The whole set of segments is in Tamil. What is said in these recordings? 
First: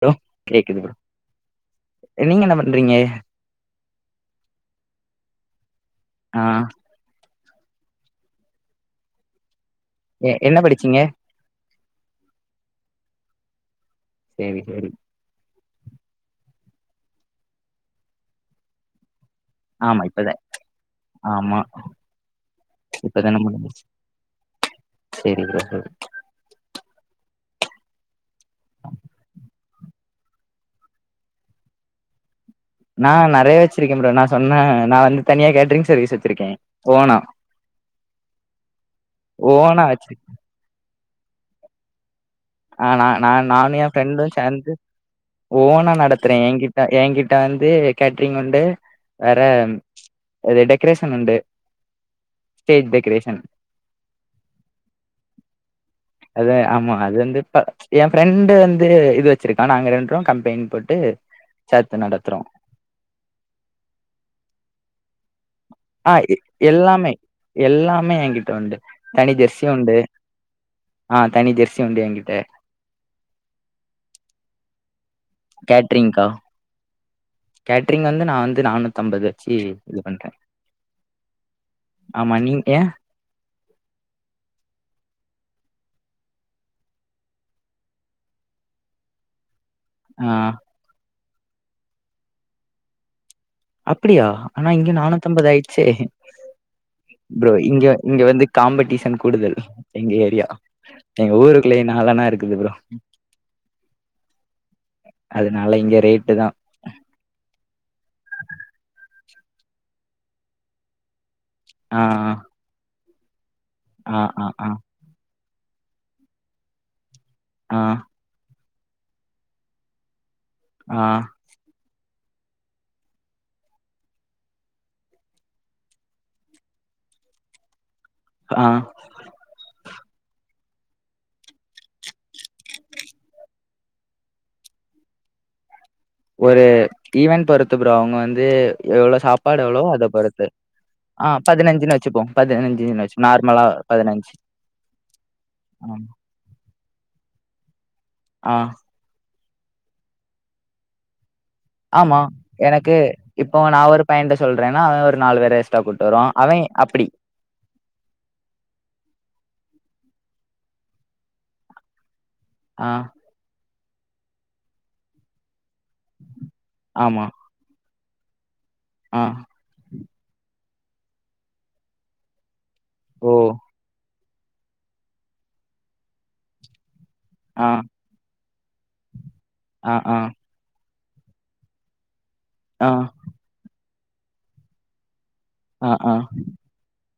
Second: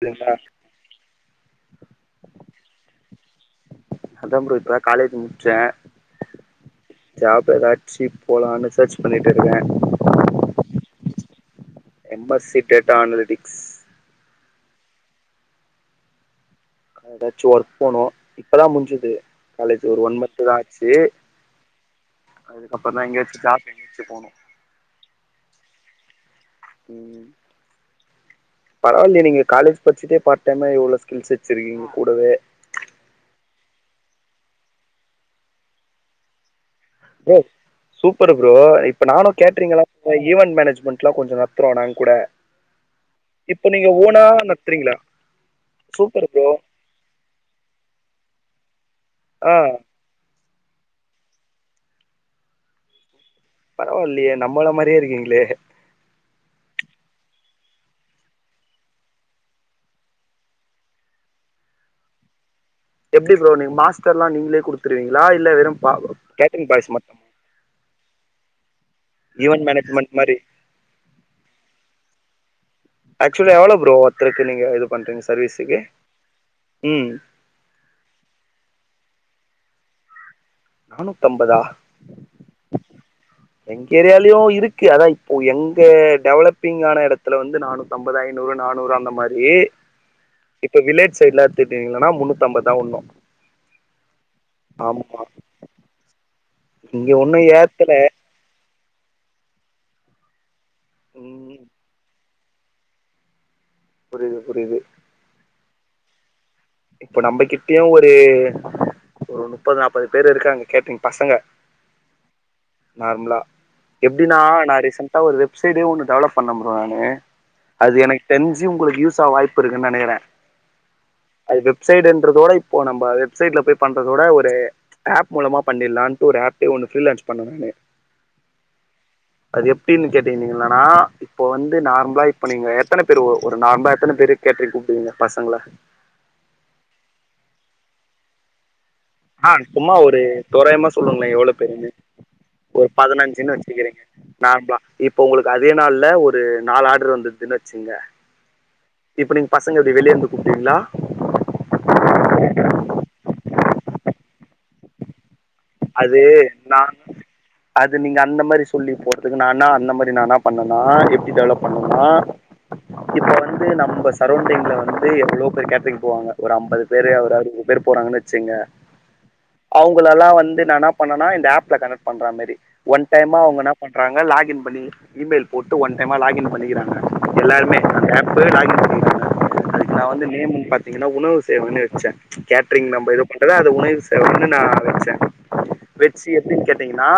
ஹலோ சரிங்களா கேக்குது ப்ரோ நீங்க என்ன பண்றீங்க அதா ப்ரோ இப்ப தா காலேஜ் முடிச்சே ஆ ஜாப் எதாச்சி போலான்னு சர்ச் பண்ணிட்டு இருக்க எ என்ன படிச்சீங்க M S C data analytics சேரி சேரி ஏதாச்சி ஒர்க் போனோ இப்பதா முஞ்சிது காலேஜி ஆமா ஒரு ஒன் இப்பதா மந்த் தா ஆச்சி ஆமா அதுக்கப்றோ தா இப்பதான எங்கயாச்சி ஜாப் முடிஞ்சிச்சு எங்கயாச்சி போனோ சேரி ப்ரோ ப்ரோ ம் பரவால்லையே நீங்க காலேஜ் பச்சிட்டே பார் டைமா இவ்ளோ ஸ்கில்ஸ் வெச்சிருக்கீங்க கூடவே நா நறைய வெச்சிருக்கே ப்ரோ நா சொன்னி நா வந்து தனியா கேட்ரிங் சர்வீஸ் வெச்சிருக்கே ப்ரோ சூப்பர் ப்ரோ இப்ப நானு கேட்டரிங்லா ஓனா இப்போ வச்சிரு ஈவென் மேனேஜ்மெண்ட் ட்லா கொஞ்சோ நடத்துறோ நாங்க கூட ஆ நா நான் இப்ப நானு எயா நீங்க ஓனா ஃப்ரெண்ட்டு சேந்து நடத்துறீங்களா ஓனா சூப்பர் நடத்துறே ப்ரோ என்கிட்ட என்கிட்ட வந்து கேட்ரிங் உண்டு வேற ஆ அது டெக்கரேஷன் உண்டு ஸ்டேஜ் டெக்கரேஷன் பரவால்லையே நம்மள மாதிரியே இருக்கீங்ளே அதா ஆமா அது வந்து க எயா ஃப்ரெண்டு வந்து இது வெச்சிருக்கா நாங்க ரெண்ரோ கம்பைன் போட்டு சேத்து நடத்துறோ எப்டி ப்ரோ நீ மாஸ்டர்லா நீங்ளே குடுத்துருவீங்ளா இல்ல வெறும் ஆ எல்லாமே எல்லாமே என்கிட்ட உண்டு தனி ஈவென்ட் ஜெர்சி உண்டு மேனேஜ்மெண்ட் மாரி ஆ தனி ஜெர்சி உண்டு எயா கிட்ட ஆக்சுவலா எவ்ளோ ப்ரோ ஒத்தருக்கு நீங்க இது பண்றீங்க சர்வீஸ்சுக்கு ம் கேட்டரிங் வந்து நா வந்து நானூத்தி ஐம்பது வெச்சி இது பண்றே நானுத் தம்பதா ஆமா நீங்க எங்க ஏரியாலயு இருக்கு அதா இப்போ எங்க டெவலப்பிங் ஆன எடத்துல வந்து நானு அம்பது ஐநூறு நானூறு அந்த மாரி ஆ இப்ப வில்லேஜ் சைடுலா எடுத்துட்டீங்கன்னா முன்னூத்த ம்பதுதா உட்னு அப்படியா ஆனா இங்க நானூத்தம்பது ஆயிட்ச்சே இங்க ஒன்னு ப்ரோ இங்க ஏத்தல இங்க வந்து காம்படீஷன் கூடுதல் எங்க ஏரியா எங்க ம் ஊருக்குள்ளயே நாலனா இருக்குது ப்ரோ புரியுது புரியுது அதனால இங்க ரேட்டு தா இப்ப நம்மகிட்டயு ஒரு ஒரு நுப்பது நாப்பது பேர் இருக்காங்க கேட்ரிங் பசங்க ஆ நார்மலா ஆ எப்டின்னா ஆ ஆ நா ரீசன்டா ஒரு வெப்சைடே ஒண்ணு டெவலப் பண்ண ப்ரோ நானு ஆ அது எனக்கு தெரிஞ்சு உங்களுக்கு யூசாவ வாய்ப்பு இருக்குன்னு நெனைக்கிறே ஆ அது வெப்சைடுன்றதோட இப்போ நம்ப வெப்சைட்ல போய் பண்றதோட ஒரு ஆப் மூலமா பண்ணிட்லான்ட்டு ஒரு ஆப்பே ஒன்னு ஃப்ரீலான்ச் பண்ணே நானு ஆ அது எப்டின்னு கேட்டந்தீங்கன்னனா இப்ப வந்து நார்மலா இப்ப நீங்க எத்தன பேரு ஒரு நார்மலா எத்தனை பேரு கேட்ரிங் கூப்டுவீங்க பசங்கள ஒரு ஈவென்ட் பொறுத்து ப்ரோ அவுங்க வந்து எவ்ளோ ஆ சாப்பாடு எவ்வளோ சும்மா அத ஒரு பொறுத்து தோராயமா ஆ சொல்லுங்களே எவ்ளோ பேருன்னு பதனஞ்சுன்னு வச்சுப்போ பதுனஞ்சு வச்சு நார்மலா பதினஞ்சு நார்ம்லா இப்ப உங்களுக்கு அதே நாள்ல ஒரு நாலு ஆர்ட்ரு வந்ததுன்னு வச்சுங்க ஆ இப்போ நீங்க பசங்க எப்டி வெளியேந்து கூப்டுவிங்ளா ஆமா எனக்கு இப்போ நா ஒரு பையன்ட சொல்றேன்னா அவ ஒரு நாலு பேரு ட்டா கூட்டு அது வருவா அவ நா அப்பிடி அது நீங்க அந்த மாரி சொல்லி போறதுக்கு நானா அந்த மாரி நானா பண்ணுவன்னா எப்டி டெவலப் பண்ணுவேனா ஆ இப்ப வந்து நம்ம சரௌண்டிங்ல வந்து எவ்ளோ பேர் கேட்ரிங் போவாங்க ஒரு அம்பது பேர் ஆமா ஒரு அறுவது பேர் போறாங்கன்னு வச்சிங்க ஆ அவுங்கள எல்லா வந்து நா என்னா பண்ணேனா இந்த ஆப்ல கனெக்ட் பண்ற மாரி ஒன் ஓ டைமா அவுங்க என்னா பண்றாங்க லாகின் பண்ணி இ மெயில் போட்டு ஒன் டைமா லாகின் பண்ணிக்கிறாங்க ஆ எல்லாருமே அந்த ஆப்பு லாகின் பண்ணிருங்க ஆ அதுக்கு நா ஆ வந்து நேமு பாத்திங்கன்னா உணவு சேவன்னு வச்சே கேட்ரிங் ஆ நம்ப எதோ பண்றத அது உணவு சேவன்னு நா வச்சே ஆ ஆ வெச்சி எப்டின் கேட்டீங்கன்னா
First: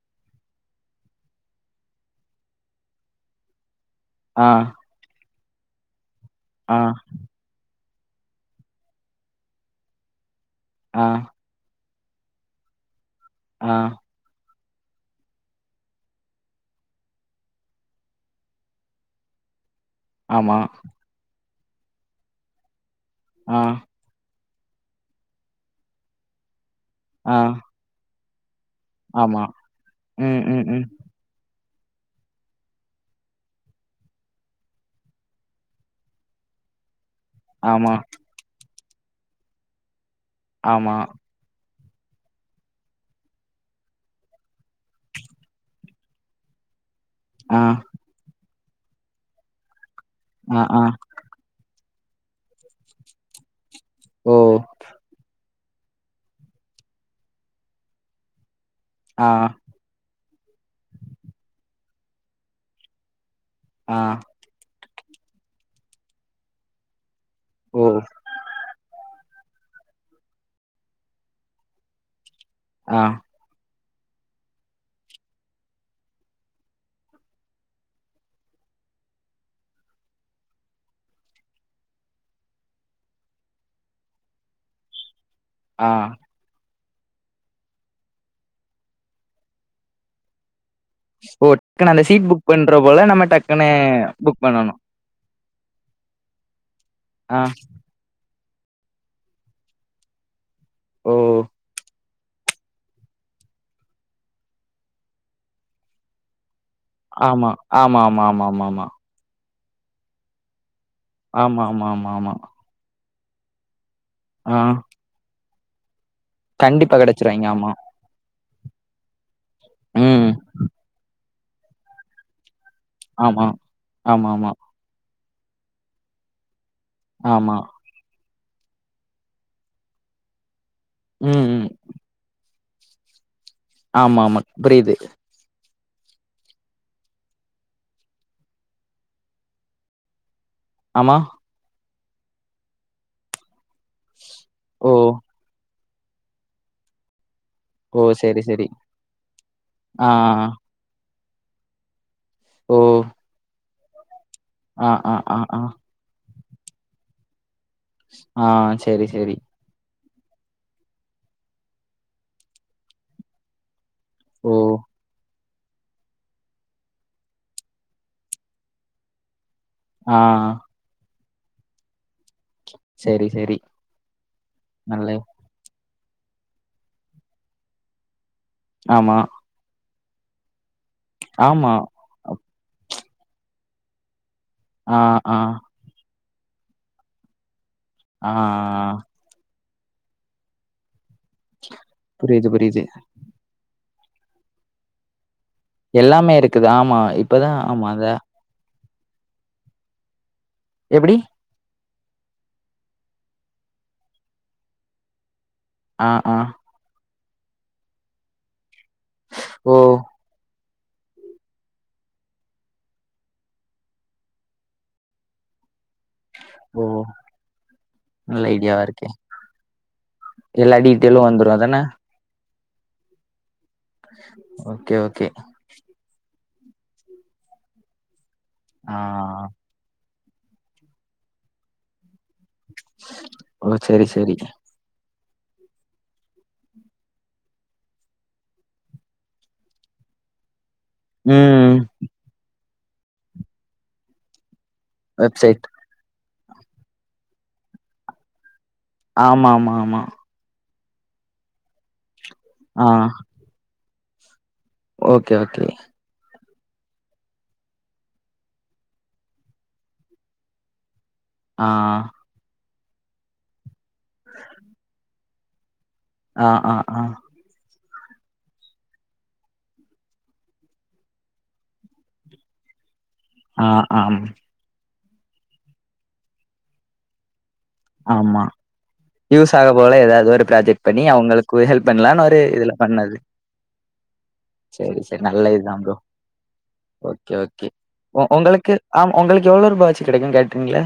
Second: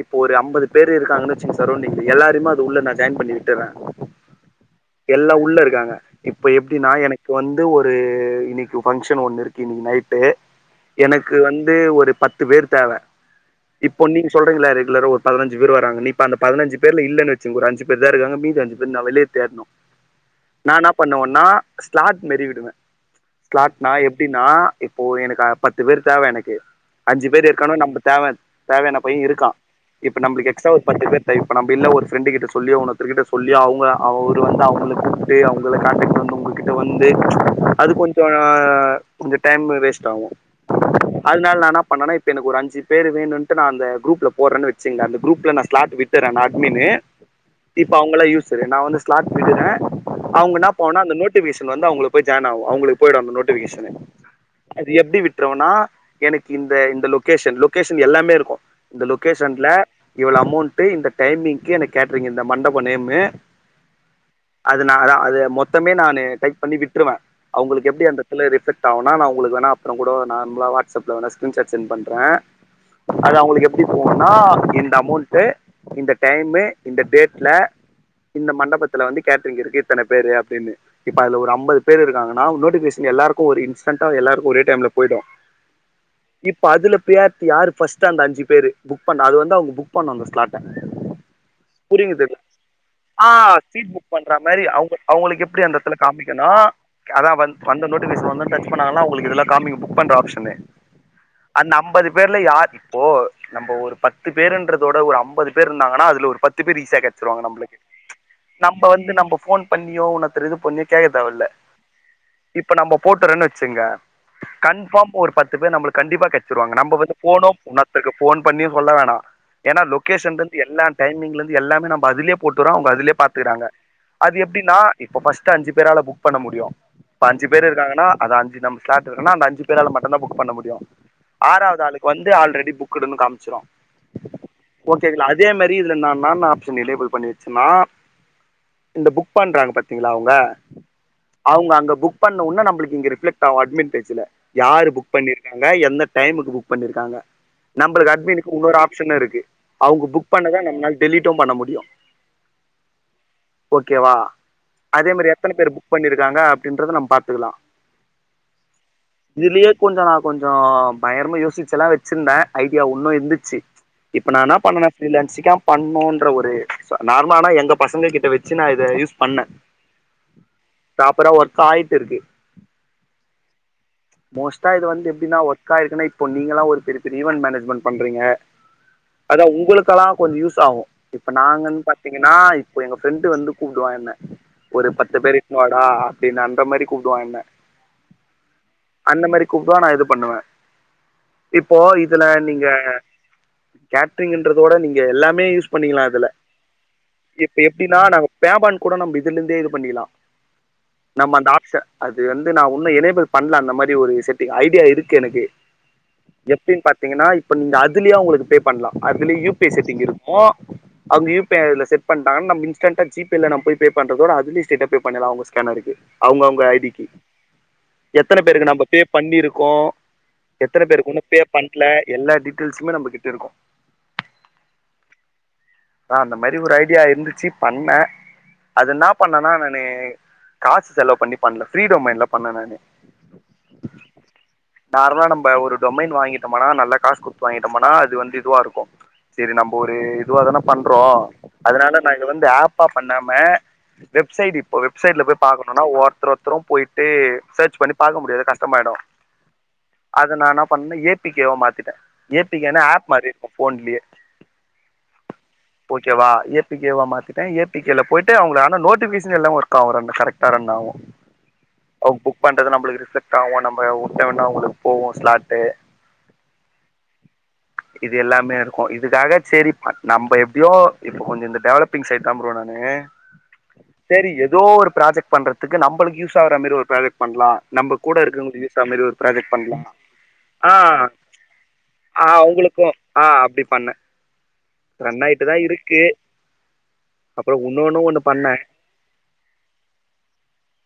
இப் இப்ப ஒரு அம்பது பேரு இருக்காங்கன்னு வச்சுங்க சரௌண்டிங்ல எல்லாருமே அது உள்ள நான் ஜாயின் பண்ணி விட்டுறே ஆ எல்லா உள்ள இருக்காங்க இப்ப ஆ எப்டின்னா எனக் இப்ப வந்து ஒரு இன்னைக்கு பங்க்ஷன் ஒண்ணு இருக்கு இன்னைக்கி நைட்டு ஆ எனக்கு வந்து ஒரு பத்து பேர் தேவ ஆ இப்போ நீங் சொல்றீங்கள ரெகுலர் ஒரு பதின்சு பேர் வராங்கந்த இப்ப பதினஞ்சு பேர்ல இல்லன்னு வச்சிகொங்க ஒரு அஞ்சு பேர்தா இருக்காங்க மீதி அஞ்சு பேர் நா வெளிய தேட்னு னு ஆமா ப்பண்ணுவன்னா ஸ்லாட் மேறி விடுவே ஆ ஸ்லாட்னா எப்டின்னா இப்போ எனக்கா பத்து பேர் தேவ எனக்கு அஞ்சு ஆ பேர் இருக்காணோ நம்ப தேவ தேவையான பைய ஆமா இருக்கா இப்ப ம் நம்புளுக்கு ம் எக்ஸ்ட்ரா ஒரு ம் பத்து பேர் இப்ப நம்ம இல்ல ஒரு ஃப்ரெண்டு கிட்ட சொல்லி உனொருத்தர் கிட்ட சொல்லி அவுங்க அவரு வந்து அவுங்கள கூப் டு அவங்கள காண்டெக்ட் பண்ணி உங்ககிட்ட வந்து அது ஆமா கொஞ்ச கொஞ்ச டைமு வேஸ்ட் ஆவு ஆமா அதனால நா ன்னா பண்ணா இப் ப எனக்கு ஒரு அஞ்சு பேர் வேணுன்னுட்டு நா அந்த குரூப்ல போறன்னு வெச்சுங்கே அந்த குரூப்ல நா ஸ்லாட் விட்டுற்றே நா அட்மின்னு ஆ இப்ப அவங்களா யூஸரு நா வந்து ஸ்லாட் விடுறே அவுங்க ஆ என் ஆ போனுனா அந்த நோட் டிபிகேஷன் வந்து அவுங்ளுக்குப் போய்யி ஜாயின் ஆவு அவங்களுக்கு போயிடு அந்த நோட்டிபிகேஷன் ஓ அது எப்டி விட்டுறுவன்னா எனுக்கு இந்த இந்த லொகேஷன் லொகேஷன் எல்லாமே இருக்கு இந்த ஆ லொகேஷன்ல இவ்வளோ அமௌண்ட்டு இந்த டைமிங்கு எனக்கு கேட்டரிங்கு இந்த மண்டப நேமு ஆ அது நா அதா அதது மொத்தமே நா டைப் பண்ணி விட்டுருவே ஓ அவுங்களுக்கு எப்டி அந்த ரிப்ளேக்ட் ஆவுனா நா உங்ளுக்கு வேனா அப்புறோ கூட நார்மலா வாட்அப்ல வேனா ஸ்கரீன்ஷாட் சென்ட்பண்றே ஆ அது அவுங்களுக்கு எப் டி போவுனா இந்த அமௌண்ட்டு இந்த டைமு இந்த டேட்ல இந்த மண்டபத்துல வந்து கேட்டறிங் இருக்கு இத்தன பேரு அப்டின்னு இப்ப அதுல ஒரு ஐம்பது பேரு இருக்காங்கன்னா நோட்டிபிகேன் எல்லாருக்கு ஒரு இன்ஸ்டன்ண்டா எல்லாருக்கு ஒரே டைம்ல போய்டு ஆ ப்ப அதுல ப்பியாரிட்டி யாரு ஃபஸ்ட்டு அந்த அஞ்சு பேரு புக் பண்ண அது வந்து அவுங்க புக் பண்ணோ அந்த ஸ்லாட் ல ஓ டக்குனு அந்த சீட் புரியுங்குதது புக் பண்ற போல நம்ம ஆ டக்குன்னு சீட் புக் பண்ற மாரி அவுங்க அவுங்களுக்கு எப்டி அந்த எத்துல காமிக்கணா அதா ஆ வந் வந்த நோட்டிபிகேஷன் வந்தொனே டச் பண்ணாங்களா உங்குளுக்கு இதெல்லா காமிக்கு புக் பண்ற ஆப்ஷனு ஓ அந்த ஐம்பது பேர்ல யார் இப்போ நம்ம ஒரு பத்து பேருன்றதோட ஒரு ஐம்பது பேர் இருந்தாங்கன்னா அதுல ஒரு பத்து பேரு ஈசியா கெச்சருவாங்க ஆமா நம்பளுக்கு ஆமா ஆமா ஆமா ஆமா நம்ப வந்து நம்ப போன் பண்ணியோ உனொத்தர இது பண்ணியோ கேக்க தேவல்ல ஆமா ஆமா ஆமா ஆமா ஆமா இப்ப நம்போ போட்டுறொன்னு வெச்சுங்க ஆ கன்பார்ம் ஒரு பத்து பேர் நம்புளுக்கு கண்டிப்பா கெச்சிருவாங்க கண்டிப்பா நம்ம வந்து கெடச்சிருவாய்ங்க போனோம் ஆமா உன்னொர் தருக்கு போன் பண்ணி சொல்ல வேணா ஏனா ம் லொகேஷன்ல இருந்து எல்லா டைமிங்லருந்து எல்லாமே நம்ப அதிலே போட்டுகுறோ அவுங்க அதுல்யே ஆமா பாத்துக்கறாங்க ஆமா அது ஆமா எப்டின்னா இப்ப ஃபஸ்ட்டு அஞ்சு பேரால புக் பண்ண முடியு இப்பஞ்சு ஆமா பேரு இருக்காங்கன்னா அத அஞ்சு நம் ஸ்லாட் இருக்குன்னா அந்த அஞ்சு பேரால மட்டுந்தா புக் பண்ண முடியு ம் ம் ஆறாவது ஆளுக்கு வந்து ஆல்ரெடி புக்டுன்னு காமிச்சிரு ஆமா ஆமா புரியுது இதே மாரி இதுல நான ன்னா ஆப்ஷன் எனேபிள் பண்ணிருக்கன்னா இந்த புக் பண்றாங்க பாத்தீங்களா அவுங்க ஆமா அவுங்க அங்க புக் பண்ணவொன்ன நம்ளுக்கு இங்க ரிப்லெக்ட் ஆவு அட்மின்பேஜ்ஜில யாரு ஓ புக் பண்ணிருக்காங்க எந்த டைமுக்கு புக் பண்ணிருக்காங்க ஓ நம்பளுக்கு செரி செரி அட்மினக்குன்னொரு ஆப்ஷன் இருக்கு அவங்க ஆ புக் பண்ணதா நம்ளாள டெலிட்டு பண்ண முடியு ஓ ஓகேவா ஆ அதே ஆ மாரி ஆ எத்தன ஆ பேர் புக் பண்ணிருக்காங்க அப்டின்றத நம்ம பாத்துக்கலா ஆ சரி சரி நீயே கொஞ்சோ நா கொஞ்சோ பயங்கரமா யோசிச்சல்லா வச்சிருந்தே ஐடியா ஒன்னும் இருந்துச்சு இப்ப நா ஓ என்னா பண்ணனோ இது லக்ஷிகா பண்ணோன்ற ஒரு இது நார்மலனா எங்க பசங்க கிட்ட வச்சு நா இத யூஸ் பண்ணே அ ஆ ப்ராப்ரா ஒர்க் ஆயிட்டு இருக்கு செரி செரி மோஸ்ட்டா இது வந்து நல்ல எப்பிடனா ஒர்க் ஆயிருக்குன்னா இப்ப நீங்களா ஒரு பெரிய பெரிய ஈவெண்ட் மேனேஜ்மெண்ட் பண்றீங்க ஆமா அதா உங்களுக்கு எல்லா கொஞ்சே யூஸ் ஆவூம் இப்ப நாங் ஆமா வந் பாத் த்தீங்கன்னா இப்போ எங்க ஃப்ரெண்டு் வந்து கூப்பிடுவா என்ன ஒரு ஆ பத்து ஆ பேர் இட்டுனுவா அ ஆ அப்படின்னு அந்த மாதிரி கூப்படுவான் என்ன அ ஆ அந்த மாதிரி கூப்டுவா நா இது பண்ணுவே இப்போ இதுல புரியுது நீங்க புரியுது கேட்ரிங்ன்றதோட நீங்க எல்லாமே யூஸ் பண்ணிக்கலா இதுல எல்லாமே இருக்குது ஆமா இப்பதா இப்ப ஆமா எப்படின்னா அத நாங்க பே பான் கூட நம்ம இதுல இருந்தே இது பண்ணிக்லா எப்டி நம்ம அந்த ஆப்ஷன் அது வந்து நான் உன்னும் என்ஏபிள் பண்ணல அந்த மாதிரி ஒரு செட்டு ஐடியா இருக்கு எனக்கு அ அ எப்டீன் பாத்தீங்கன்னா இப்ப நீங்க அதுலயே உங்களுக்கு பே பண்ணலாம் அதுலயே யூ பி ஐ ஓ செட்டிங் இருக்கோ அவங்க யூ பி ஐ அதுல செட் பண்டாங்கன்ன நம் இன்ஸ்டன்ண்டா ஜிபேல நம் போய் பே பண்றதோட அதுல ஸ்ட்ரைட்டா போ பண்ணிலா அவங்க ஸ்கேனருக்கு அவுங்க அவுங்க ஐ ஓ டிக்கு எத்தனை நல்ல பேருக்கு நம்ம ஐடியாவா பே இருக்கே பண்ணியிருக்கோ எல்லா எத்தனை பேருக்கு டீட்டெயிலு ஒன்னும் பே வந்துரு அதான பண்ணல எல்லா டீடெயல்ஸுமே நம்ம கிட்ட இருக்கோ ஓகே ஓகே நா அந்த மாதிரி ஒரு ஐடியா இருந்துச்சு பண்ணோ அது ஆ ன்னா பண்ணன்னா னோ காசு செலவு பண்ணி பண்ணல ஃபிரீ டொமின்லா பண்ணோ நானு ஓ செரி செரி நார்மலா நம்ம ஒரு டொமைன் வாங்கிட்டோம்னா நல்லா காசு கொடுத்து வாங்கிட்டோம்னா அது வந்து இதுவா இருக்கோ சரி நம்ம ஒரு இதுவா தான பண்றோ ம் அதனால நாங்க வந்து ஆப்பா பண்ணாம வெப்சைட் இப் இப்ப வெப்சைட்ல போய் வெப்சைட் பாக்கணும்னா ஒருத்தருதும் போயிட்டு சர்ச் பண்ணி பா்க முடியாது கஷ்கடமாயிடும் ஆமா ஆமா ஆமா அத நான் என்ன பண்ணே ஏ பி கேவா மாத்திட்டேன் ஏ பி கேனா ஆ ஆப் மாதிரி இருக்கூ ஃபோன்லியே ஓகே ஓகே ஓகேவா ஏ பி கேவா மாத்திட்டே ஏ பி கே போய்ட்டு அவங்கள ஆனா நோட்டிபிகேஷன் எல்லா ஒர்க் ஆகும் ரன் கரெக்டா ரன் ஆகும் [inaudible] ஆ அவங்க புக் பண்றது நம்மளுக்கு ரிஃலபக்ட் ஆகும் நம்ம விட்டம்னா அவங்களுக்கு போவோம் ஸ்லாட்டு அ அ அ இது எல்லாமே இருக்கோ இதுக்காக சரிப்பா நம்ப எப்படியோ இப்ப கொஞ்சே இந்த டெவலப் பிங் சைட் தா ப்ரோ நானு ஆ ஆம் சரி ஏதோ ஒரு ப்ராஜெக்ட் பண்றதுக்கு நம்மளுக்கு யூஸ் ஆகுற மாரி ஒரு ப்ராஜெக்ட் பண்ணலாம் நம்ம கூட ஆமா இருக்கவங்களுக்கு யூசா மாறி ஒரு ப்ராஜெக்ட் யூஸ் ஆக பண்ணலாம் போல ஏதாவது ஒரு ஆ ப்ராஜெக்ட் பண்ணி அவங்களுக்கு ஹெல்ப் பண்ணலான்னு ஒரு இதுல அவுங்களுக் பே பண்ணது ஆ அப்டி பண்ணே செரி செரி நல்ல இதுதான் ப்ரோ ஓகே அப்புறம் ஓகே இன்னொன்னு ஒன்னு உ பண்ணேன் உங்களுக்கு ஆமா உங்களுக்கு எவ்ளோ ரூபாவாச்சி கெடைக்குன்னு கேட்டீங்கல்ல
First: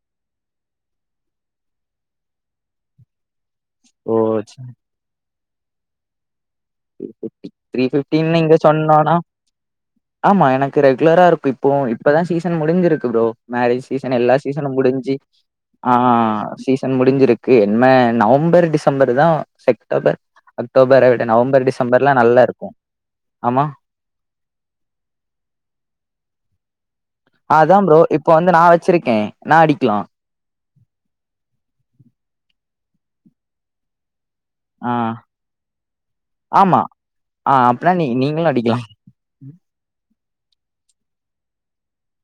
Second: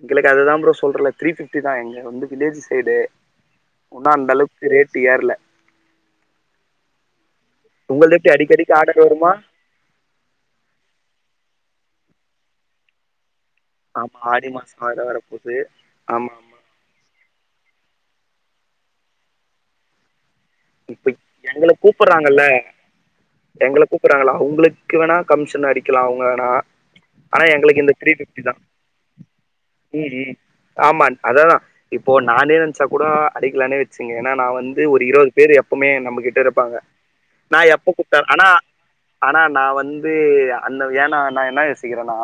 எங்களுக்கு அதுதான் ப்ரோ சொல்றல்ல த்ரீ ஃபிஃப்டிதான் எங்க வந்து வில்லேஜ் சைடு ஒன்னு ஓ அந்த த்ரீ அளவுக்கு ரேட்டு ஏர்ல த்ரீ ஃபிஃப்டி த்ரீ உங்கள்து எப்டி ஃபிஃப்டின்னு இங்க அடிக்கடிக்கு ஆர்டர் சொன்னான்னா வருமா ஆமா எனக்கு ரெகுலரா இருக்கு இப்போ இப்பதான் சீசன் முடிஞ்சிருக்கு ப்ரோ மேரேஜ் சீசன் ஆமா எல்லா ஆடி சீசனும் மாசோ வேற முடிஞ்சு வரப்போது ஆ ஆமா ஆமா சீ சன் முடிஞ்சிருக்கு என்ன நவம்பர் டிசம்பர்தான் செக்டோபர் அக்டோபர விட நவம்பர் கூப்படுறாங்கல்ல எங்களை டிசம்பர்லா நல்லா கூப்பறாங்கல்ல இருக்கு ஆமா எங்கள கூப்பறாங்கல்ல அவுங்களுக்கு வேணா கமிஷன் அடிக்கலா அவுங்க வேணா ஆனா அதா எங்களுக்கு இந்த ப்ரோ த்ரீ இப்போ வந்து ஃபிஃப்டிதான் நா வச்சிருக்கே நா அடிக்கலா ம் ம் ஆமா அதாதான் இப்போ நானே நெனச்சா கூட அடிக்கலானே வெச்சுகோங்க ஏனா நா வந்து ஆ ஒரு இருவது பேரு எப்புமே நம்மகிட்ட இருப்பாங்க ஆமா ஆ நா எப்ப அப்பனா நீ கூப்டாலு ஆனா நீங்களு அடிக்கலா ஆனா நா வந்து அந்த ஏனா நா என்ன யோசிக்கறனா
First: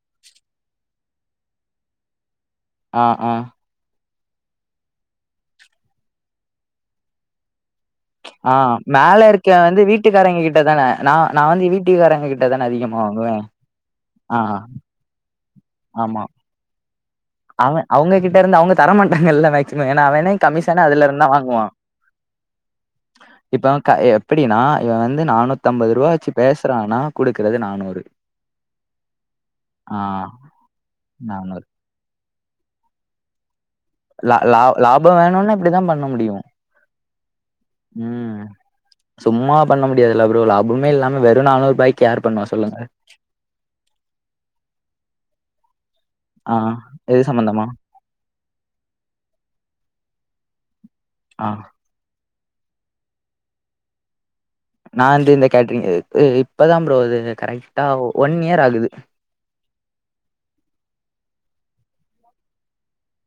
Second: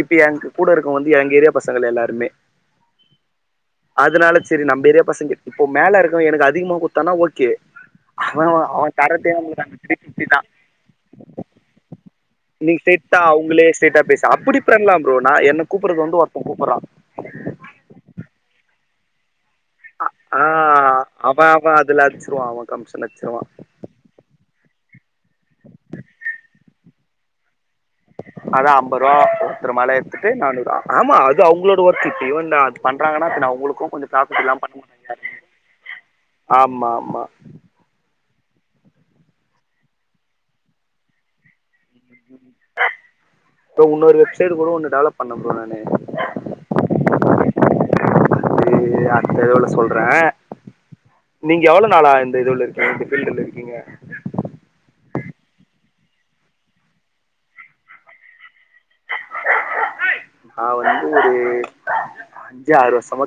இப்ப எனக்கு கூட இருக்கவங்க வந்து எங்க ஏரியா பசங்கல்லா எல்லாருமே ஆ ஆ அதனால செரி நம்ப ஏரியா பசங்க இப்போ மேல இருக்கறவன் எனக்கு அதிகமா குடுத்தானா ஓகே ஆ அவன் அவன் மேல தரதே நம்மளுக்கு இருக்கவன் அந்த வந்து த்ரீ ஃபிஃப்டி வீட்டுக்காரங்க தான் கிட்டதான நா நா வந்து வீட்டுக்காரங்க தான நீங்க அதிகமா ஸ்ட்ரைட்டா வாங்குவே அவுங்ளே ஸ்ட்ரைட்டா பேச ஆ அப்டி பண்லாம் ப்ரோ என்ன கூப்பர்றதுக்கு வந்து ஒருத்தன் கூப்பறான் அவன் அவுங்ககிட்ட இருந்து அவுங்க தரமாட்டாங்கல்ல ச்சமே ஏனா அவனே ஆ கமிஷன் அதுல இருந்துதான் அவன் வாங்குவின் அவன் அதுல அடிச்சிருவான் அவன் கமிஷன் அடிச்சிருவான் இப்ப க எப்டினா இவன் வந்து நானூத்தம்பது ரூபா வெச்சு பேசறானா குடுக்கறது நானூறு அதான் அம்பது ரூபா ஒருத்தரு மேல ஆ எடுத்துட்டு நானூறு ரூபா ஆமா அது நானூறு அவுங்களோ ட்ட ஒருத்தி இப்ப இவன்தான் பண்றாங்கன்னா பின்ன அவுங்களுக்கு கொஞ்சோ ல லா லாபோ வேணுனா இப்படிதான் பண்ண முடியு ஆமா ஆமா ம் சும்மா பண்ண முடியாதில்ல ப்ரோ லாபமே இல்லாம வெறு நானூறு பைக் யார் பண்ணுவா சொல்லுங்க ப்ரோ இன்னொரு வெப்சைட் கூட ஒன்னு டெவலப் பண்ணன் ப்ரோ நானு ஆ எது சம்பந்தமா அது அடுத்த தடவ சொல்ற ஆ நீங்க எவ்ளோ நாளா இந்த இதுவுல இருக்கீங்க இந்த ஃபீல்டுல இருக்கீங்க நா வந்து இந்த கேட்டரிங் இப்பதான் ப்ரோ அது கரெக்டா ஒன் இயர் ஆகுது நா வந்து ஒரு அஞ்சு ஆறு வருஷமா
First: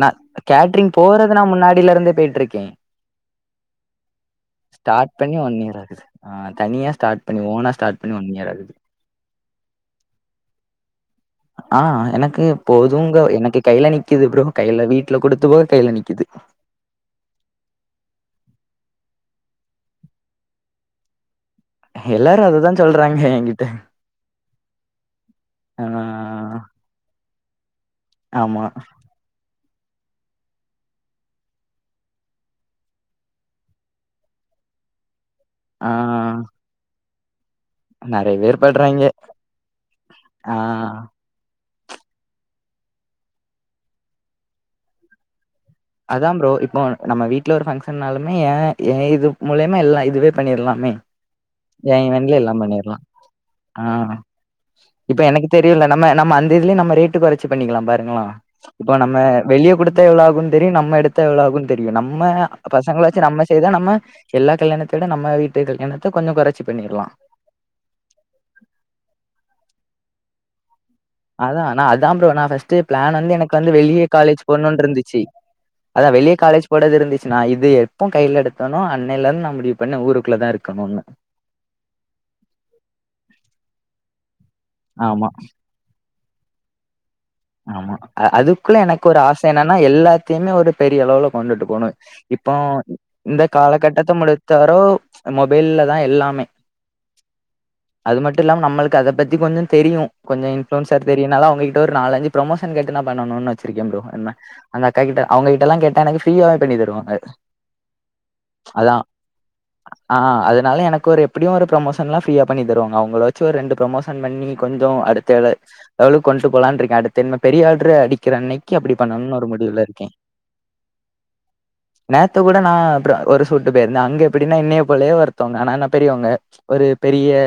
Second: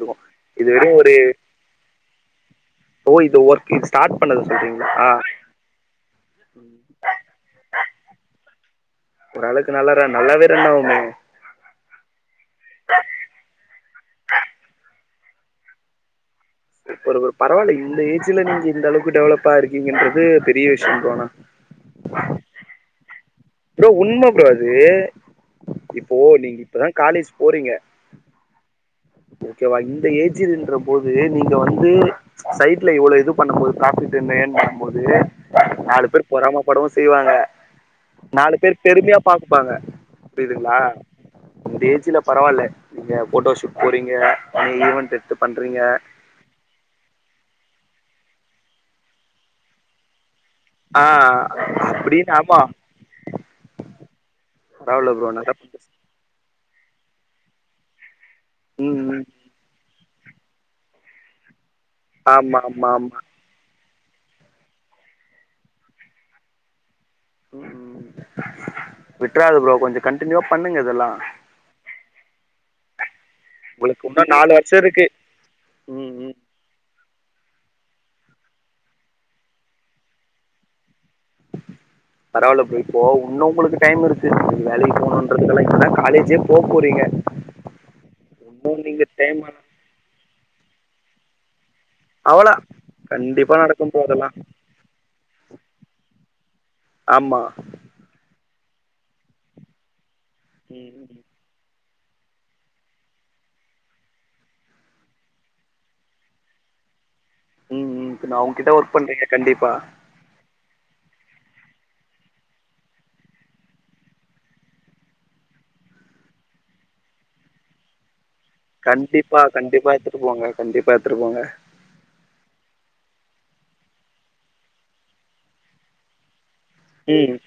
நா கேட்ரிங் போறது நா முன்னாடில இருந்தே போயிட்டு இருக்கேன் ஓ இது ஒர்க் ஸ்டார்ட் பண்ணது சொல்றீங்ளா ஸ்டார்ட் பண்ணி ஒன் இயர் ஆகுது ஆ தனியா ஸ்டார்ட் பண்ணி ஓனா ஸ்டார்ட் பண்ணி ஒன் இயர் ஆகுது ஒரளவுக்கு நல்லா நல்லாவே ரன் ஆகுமே ஆ எனக்கு போதுங்க எனக்கு கையில நிக்குது ப்ரோ கையில வீட்ல குடுத்து போ கையில நிக்குது ஒரு ஒரு பரவாயில்ல இந்த ஏஜ்ல நீங்க இந்த அளவுக்கு டெவலப்பா இருக்கீங்கன்றது பெரிய விஷ்யம் ப்ரோ ஆனா எல்லாரு அதான் சொல்றாங்க எங் ப்ரோ உண்ம ப்ரோ அது ஆ இப்போ நீங்க இப்பதான் காலேஜ் போறீங்க ஆமா ஓகேவா இந்த ஏஜில்ன்ற போது நீங்க வந்து சைட்ல இவ்ளோ இது பண்ணும்போது ப்ராஃபிட் என்ன ஏன் பண்ணும்போது ஆ நாலு பேர் பொறாம படவு செய்வாங்க நெறைய நாலு பேர் படுறாய்ங்க பெருமையா பாக்குப்பாங்க ஆ புரியுதுங்களா இந்த ஏஜ்ல பரவாயில்லா நீங்க போட்டோஷூட் போறீங்க ஈவென்ட் எடுத்து பண்றீங்க அதான் ப்ரோ இப்போ நம்ம வீட்ல ஒரு ஃபங்க்ஷன்நாலுமே ஏ ஏன் இது மூலயமா எல்லாம் இதுவுமே பண்ணிடலாம் ம் ஆ என் அப்டின்னு இவெண்டலயே ஆமா எல்லாம் பண்ணிரலாம் ஆ பரவால்ல இப்ப ப்ரோ எனக்கு நல்லா தெரியுலா நம்ம நம்ம அந்த இதுல நம்ம ரேட்டு குறச்சி பண்ணிக்கலாம் பாருங்களாம் இப்போ ம் நம்ம ம் வெளியே கொடுத்த எவ்ளோ ஆகுன் தெரியும் நம்ம எடுத்தா எவ்வளவு அகும் தெரியும் நம்ம ஆமா ஆமா ஆமா பசங்களாச்சு நம்ம செய்தா நம்ம எல்லா கல்யாணத்த விட நம்ம வீட்டு கல்யாணத்த கொஞ்ஜோம் குறச்சி பண்ணிடலாம் ம் விட்றுத ஃபரோ கொஞ்ஜோம் கண்டடினியூவா பண்ணுங்க இதெல்லாம் அதான் நா அதான் ஃபரோ நான் பஸ்ட்டு பிளான் வந்து எனக்கு வந்து உங்களுக்கு வெளியே உன்னு காலேஜ் நாலு வருஷோ போண்ணும்ன்னனு இருக்கு இருந்துச்சு ம் அதான் வெளிய ம் காலேஜ் கூடது இருந்துச்சுனா இது எப்போ கையில எடுத்தனோ அன்னையில் இருந்து நா முடிவு பண்ணன் நான் ஊருக்குள்ள தான் இருக்கணும்னு [inaudible] பரவாயில்லா ஃப்ரோ இன்னும் உங்களுக்கு டைம் இருக்கு வேலைக்கு ஆமா போகணுன்றதுெல்லாம் இப்போதா காலேஜே போப்போறிங்க ஆமா அதுக்குள்ள எனக்கு ஒரு ஆச என்னன்னா எல்லாத்தயுமே ஒரு பெரிய அளவுலா கொண்டுட்டு போணோம் இப்போ அவ்ளோ இந்த கண்டிப்பா நடக்கும் ப்ரோ காலகட்டத்த அதெல்லா முலத்தவரோ மொபைல்லா தான் எல்லாமே ஆமா அது மட்டும் இல்லாமா நம்மளுக்கு அத பத்தி கொஞ்ஜோம் தெரியும் கொஞ்ஜோம் ம் இன்ஃப்ளுயன்சர் தெரியும்னாலா அவங்ககிட்ட ஒரு நாலஞ்சு ப்ரோமோஷன் கேட்டு நான் பண்ணனும்னு வச்சிருக்கேன் ஃப்ரோ என்ன அந்த அக்கா கிட்ட அவங்கிட்ட எல்லாம் கேட்டா எனக்கு ஃபிரீயாவே பண்ணி தருவாங்க ம் ம் இப்ப அவுங்ககிட்ட ஒர்க் அதா பண்றீங்க கண்டிப்பா ஆ அதனாலா எனக்கு ஒரு எப்டியும் ஒரு ப்ரோமோஷன்லாம் ஃப்பிரீயா பண்ணி தருவாங்க அவங்களளை வச்சு ஒரு ரெண்டு ப்ரோமோஷன் பண்ணி கொஞ்ஜோம் அ தத்து ஒரளவுக்கு கொண்டு போலான் இருக்க அடுத்த என்ன பெரிய ஆடருஅடிக்கிற அன்னைக்கு அப்படி பண்ணணும்னு கண்டிப்பா ஒரு முடிவுல கண்டிப்பா எடுத்துட்டு போங்க கண்டிப்பா எடுத்துட்டுப்போங்க நேத்த கூட நான் அறம் ஒரு சூட்டு போயிருந்தேன் அங்க எப்டின்னா என்னைய போலயே ஒருத்தவங்க ஆனா நா பெரியவங்க ஒரு பெரிய ம்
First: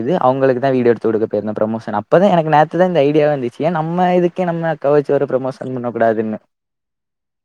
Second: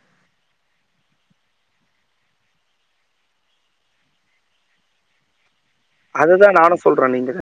இது அவுங்களுக்கு தான் வீடியோ எடுத்து கொடுக்க போய்ருந்தேன் ப்ரோமோஷன் அப்பதான் எனக்கு நேத்து தான் அந்த ஐடியாவே வந்துச்சு ஏன் நம்ப நம்ம இதுக்க நம்ம அக்கா வச்சு ஒரு ப்ரோமோஷன்ணும் அதுதான் நானும் சொல்றேன் நீங்க